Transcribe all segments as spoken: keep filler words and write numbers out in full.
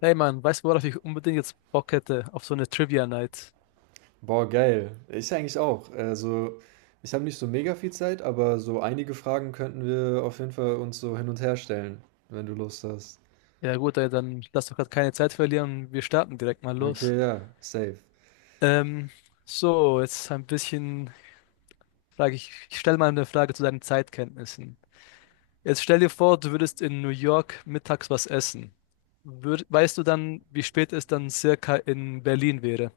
Hey Mann, weißt du, worauf ich unbedingt jetzt Bock hätte? Auf so eine Trivia Night. Boah, geil. Ich eigentlich auch. Also, ich habe nicht so mega viel Zeit, aber so einige Fragen könnten wir auf jeden Fall uns so hin und her stellen, wenn du Lust hast. Ja gut, ey, dann lass doch gerade keine Zeit verlieren. Wir starten direkt mal Okay, los. ja, safe. Ähm, so, jetzt ein bisschen frage ich, ich stelle mal eine Frage zu deinen Zeitkenntnissen. Jetzt stell dir vor, du würdest in New York mittags was essen. Würd, weißt du dann, wie spät es dann circa in Berlin wäre?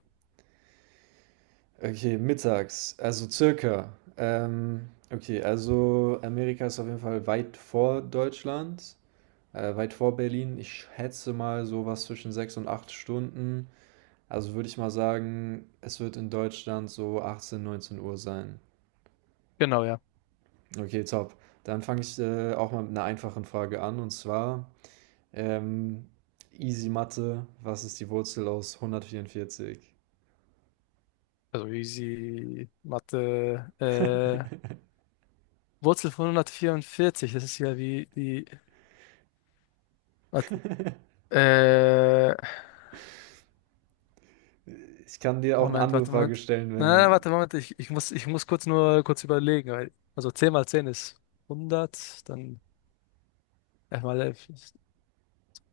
Okay, mittags, also circa. Ähm, okay, also Amerika ist auf jeden Fall weit vor Deutschland, äh, weit vor Berlin. Ich schätze mal sowas zwischen sechs und acht Stunden. Also würde ich mal sagen, es wird in Deutschland so achtzehn neunzehn Uhr sein. Genau, ja. Okay, top. Dann fange ich äh, auch mal mit einer einfachen Frage an und zwar ähm, Easy Mathe, was ist die Wurzel aus hundertvierundvierzig? Also easy Mathe. Äh, Wurzel von hundertvierundvierzig, das ist ja wie die. Warte, äh, Ich kann dir auch eine Moment, andere warte, Frage Moment. stellen, Na, wenn... warte, Moment. Ich, ich muss, ich muss kurz nur kurz überlegen. Weil, also zehn mal zehn ist hundert, dann elf mal elf ist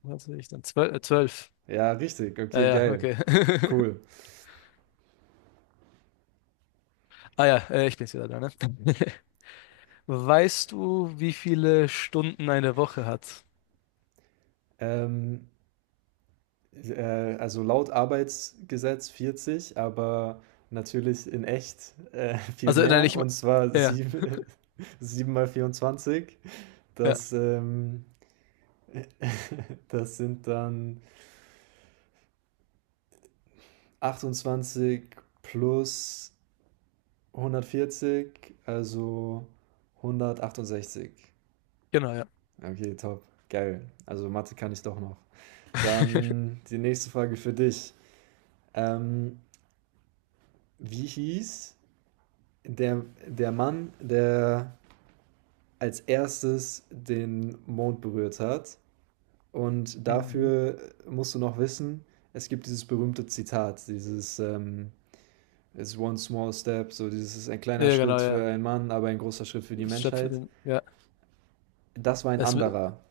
zwanzig, dann zwölf, Äh, zwölf. Ja, richtig, Ja, okay, ja, geil, okay. cool. Ah ja, äh, ich bin's wieder da, ne? Weißt du, wie viele Stunden eine Woche hat? Ähm, äh, also laut Arbeitsgesetz vierzig, aber natürlich in echt äh, viel Also, nein, mehr ich. me- und zwar Ja, sieben, sieben mal vierundzwanzig. ja, Das, ähm, das sind dann... achtundzwanzig plus hundertvierzig, also hundertachtundsechzig. genau, ja. Okay, top. Geil. Also Mathe kann ich doch noch. Dann die nächste Frage für dich. Ähm, wie hieß der, der Mann, der als erstes den Mond berührt hat? Und Mhm. dafür musst du noch wissen, es gibt dieses berühmte Zitat, dieses ähm, It's one small step, so dieses ist ein Ja, kleiner ja, genau, Schritt für ja. einen Mann, aber ein großer Schritt für die Das steht für Menschheit. den. Ja. Das war ein Es, w- anderer.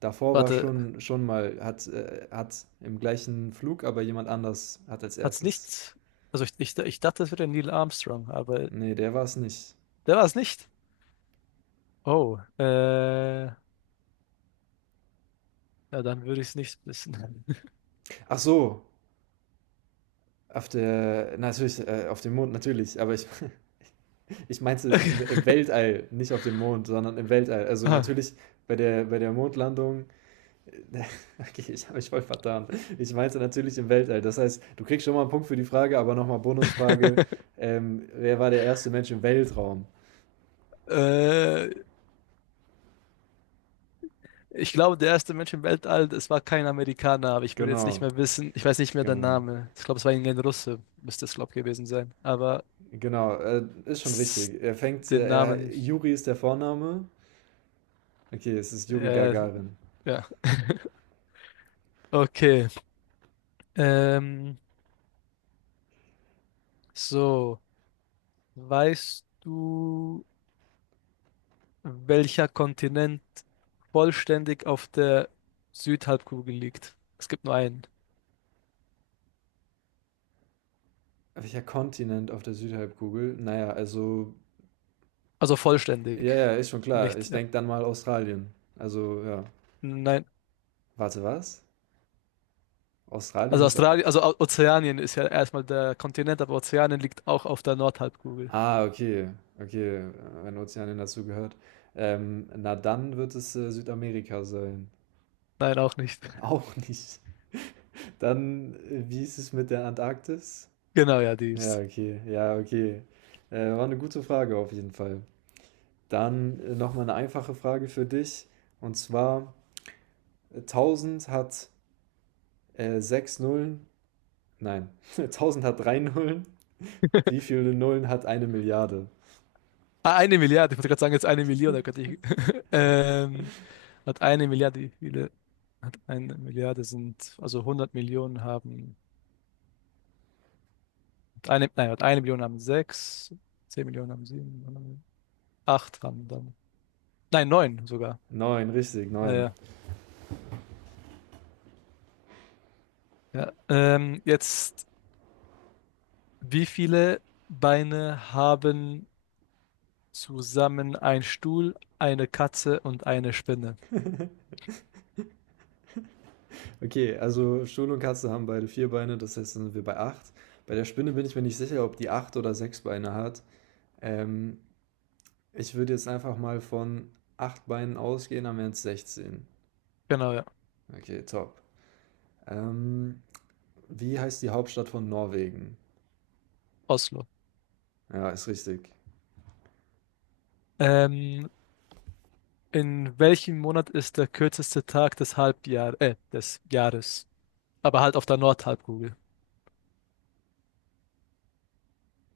Davor war warte, schon, schon mal, hat, äh, hat im gleichen Flug, aber jemand anders hat als hat's erstes. nicht. Also, ich, ich, ich dachte, es wäre Neil Armstrong, aber Nee, der war es nicht. der war es nicht. Oh, äh, ja, dann würde ich es nicht wissen. Ach so, auf der, natürlich, äh, auf dem Mond, natürlich, aber ich, ich meinte im, im Weltall, nicht auf dem Mond, sondern im Weltall. Also Ah. natürlich bei der, bei der Mondlandung. Okay, ich habe mich voll vertan. Ich meinte natürlich im Weltall. Das heißt, du kriegst schon mal einen Punkt für die Frage, aber nochmal Bonusfrage. Ähm, wer war der erste Mensch im Weltraum? Äh, Ich glaube, der erste Mensch im Weltall, es war kein Amerikaner, aber ich würde jetzt nicht Genau, mehr wissen, ich weiß nicht mehr den genau, Namen. Ich glaube, es war irgendein Russe, müsste es, glaube ich, gewesen sein. Aber genau. Äh, ist schon s- richtig. Er fängt, äh, den Namen, er, Juri ist der Vorname. Okay, es ist Juri äh, Gagarin. ja. Okay. Ähm, so, weißt du, welcher Kontinent vollständig auf der Südhalbkugel liegt? Es gibt nur einen. Welcher Kontinent auf der Südhalbkugel? Naja, also, Also ja, vollständig. ja, ist schon klar. Nicht, Ich ja. denke dann mal Australien. Also, ja. Nein. Warte, was? Australien Also ist au- Australien, also O- Ozeanien ist ja erstmal der Kontinent, aber Ozeanien liegt auch auf der Nordhalbkugel. Ah, okay, okay, äh, wenn Ozeanien dazu gehört. Ähm, na dann wird es äh, Südamerika sein. Nein, auch nicht. Auch nicht. Dann, äh, wie ist es mit der Antarktis? Genau, ja, die Ja, ist. okay, ja, okay. Äh, war eine gute Frage auf jeden Fall. Dann äh, nochmal eine einfache Frage für dich. Und zwar, äh, tausend hat äh, sechs Nullen. Nein, tausend hat drei Nullen. Wie viele Nullen hat eine Milliarde? Ah, eine Milliarde, ich wollte gerade sagen, jetzt eine Million, da könnte ich. Ähm, Hat eine Milliarde, wie viele? Hat eine Milliarde sind, also 100 Millionen haben, hat eine, nein, hat eine Million haben sechs, zehn Millionen haben sieben, acht haben dann. Nein, neun sogar. Neun, richtig, Ja, neun. ja, ja. Ähm, jetzt, wie viele Beine haben zusammen ein Stuhl, eine Katze und eine Spinne? Okay, also Stuhl und Katze haben beide vier Beine, das heißt, dann sind wir bei acht. Bei der Spinne bin ich mir nicht sicher, ob die acht oder sechs Beine hat. Ähm, ich würde jetzt einfach mal von acht Beinen ausgehen, dann wären es sechzehn. Genau, ja. Okay, top. Ähm, wie heißt die Hauptstadt von Norwegen? Oslo. Ja, ist richtig. Ähm, in welchem Monat ist der kürzeste Tag des Halbjahr, äh, des Jahres? Aber halt auf der Nordhalbkugel.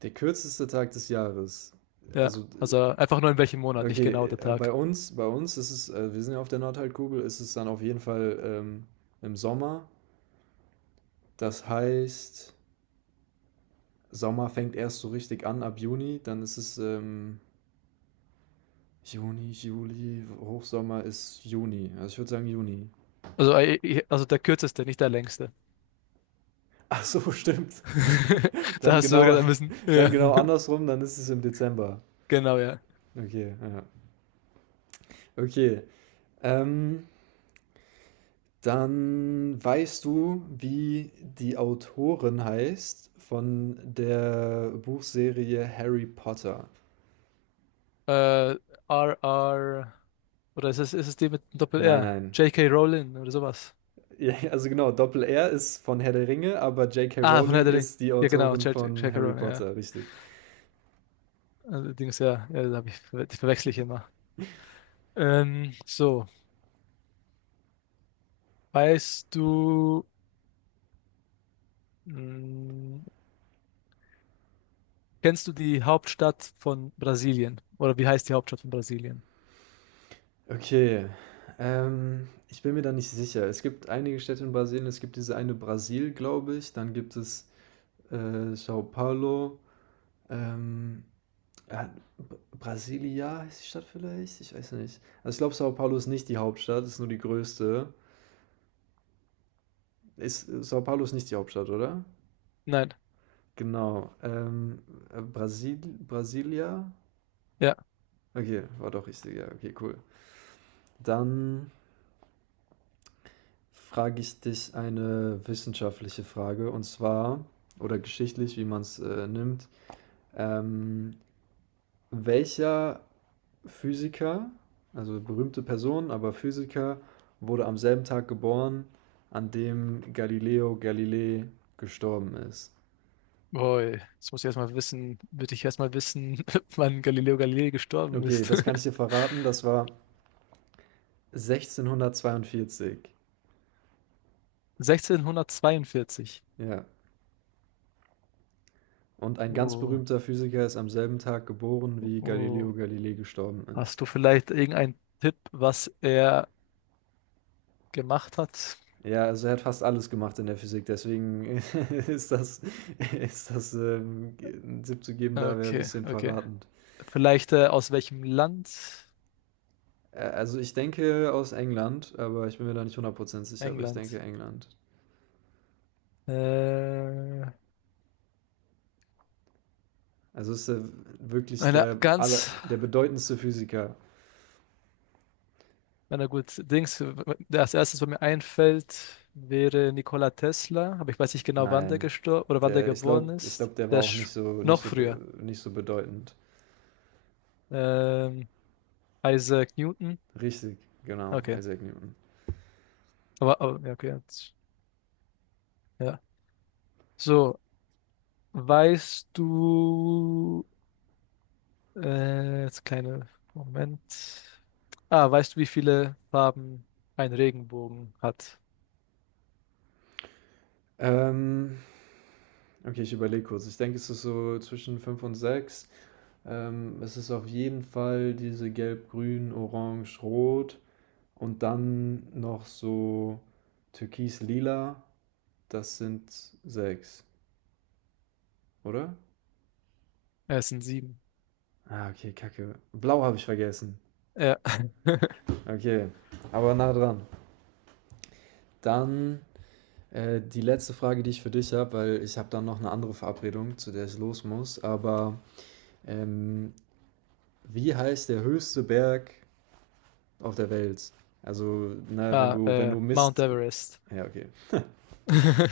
Der kürzeste Tag des Jahres. Ja, Also, also einfach nur in welchem äh, Monat, nicht okay, genau der äh, bei Tag. uns, bei uns ist es, äh, wir sind ja auf der Nordhalbkugel, ist es dann auf jeden Fall ähm, im Sommer. Das heißt, Sommer fängt erst so richtig an ab Juni, dann ist es ähm, Juni, Juli, Hochsommer ist Juni. Also ich würde sagen Juni. Also, äh, also der kürzeste, nicht der längste. Ach so, stimmt. Da Dann hast du genau, sogar ein bisschen. Ja, dann genau andersrum, dann ist es im Dezember. genau, ja. Okay, ja. Okay. Ähm, dann weißt du, wie die Autorin heißt von der Buchserie Harry Potter? Äh, R R. Oder ist es, ist es die mit dem Nein, Doppel-R? nein. J K Rowling oder sowas. Ja, also genau, Doppel-R ist von Herr der Ringe, aber J K. Ah, von Herr Rowling der Ring. ist die Ja, genau, Autorin J- von K Harry Rowling, ja. Potter, richtig. Allerdings ja, ja, da hab ich, ver- die verwechsel ich immer. Ähm, so, weißt du, mh, kennst du die Hauptstadt von Brasilien? Oder wie heißt die Hauptstadt von Brasilien? Okay, ähm, ich bin mir da nicht sicher. Es gibt einige Städte in Brasilien, es gibt diese eine Brasil, glaube ich, dann gibt es äh, São Paulo, ähm, äh, B- Brasilia heißt die Stadt vielleicht? Ich weiß nicht. Also ich glaube, São Paulo ist nicht die Hauptstadt, ist nur die größte. Ist, São Paulo ist nicht die Hauptstadt, oder? Nein. Genau. Ähm, äh, Brasil, Brasilia? Ja. Okay, war doch richtig, ja, okay, cool. Dann frage ich dich eine wissenschaftliche Frage und zwar, oder geschichtlich, wie man es äh, nimmt. Ähm, welcher Physiker, also berühmte Person, aber Physiker, wurde am selben Tag geboren, an dem Galileo Galilei gestorben ist? Boy, jetzt muss ich erstmal wissen, würde ich erstmal wissen, wann Galileo Galilei gestorben Okay, ist. das kann ich dir verraten, das war sechzehnhundertzweiundvierzig. sechzehnhundertzweiundvierzig. Ja, und ein ganz Oh, berühmter Physiker ist am selben Tag geboren, wie oh. Galileo Galilei gestorben ist. Hast du vielleicht irgendeinen Tipp, was er gemacht hat. Ja, also er hat fast alles gemacht in der Physik, deswegen ist das, ist das ähm, einen Tipp zu geben, da wäre ein Okay, bisschen okay. verratend. Vielleicht äh, aus welchem Land? Äh, also ich denke aus England, aber ich bin mir da nicht hundert Prozent sicher, aber ich England. denke England. Äh, Also ist er wirklich eine der, ganz, aller, der bedeutendste Physiker? na gut, Dings, der als erstes, was mir einfällt, wäre Nikola Tesla, aber ich weiß nicht genau, wann der Nein. gestorben oder wann der Der, ich geboren glaube, ich ist. glaub, der war Der auch nicht ist so, nicht noch so, früher. be- nicht so bedeutend. Ähm, Isaac Newton. Richtig, genau, Okay. Isaac Newton. Aber, aber ja, okay. jetzt- Ja. So, weißt du, Äh, jetzt kleine Moment. Ah, weißt du, wie viele Farben ein Regenbogen hat? Ähm, Okay, ich überlege kurz. Ich denke, es ist so zwischen fünf und sechs. Ähm, es ist auf jeden Fall diese Gelb, Grün, Orange, Rot und dann noch so Türkis, Lila. Das sind sechs, oder? Äh, Es sind sieben. Ah, okay, Kacke. Blau habe ich vergessen. Ja. Okay, aber nah dran. Dann äh, die letzte Frage, die ich für dich habe, weil ich habe dann noch eine andere Verabredung, zu der ich los muss. Aber ähm, wie heißt der höchste Berg auf der Welt? Also, na, wenn Ah, du, wenn äh, du Mount Mist. Everest. Ja, okay.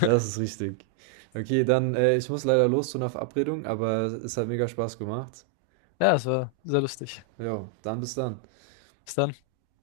Das ist richtig. Okay, dann, äh, ich muss leider los zu einer Verabredung, aber es hat mega Spaß gemacht. Ja, es war sehr lustig. Ja, dann bis dann. Bis dann.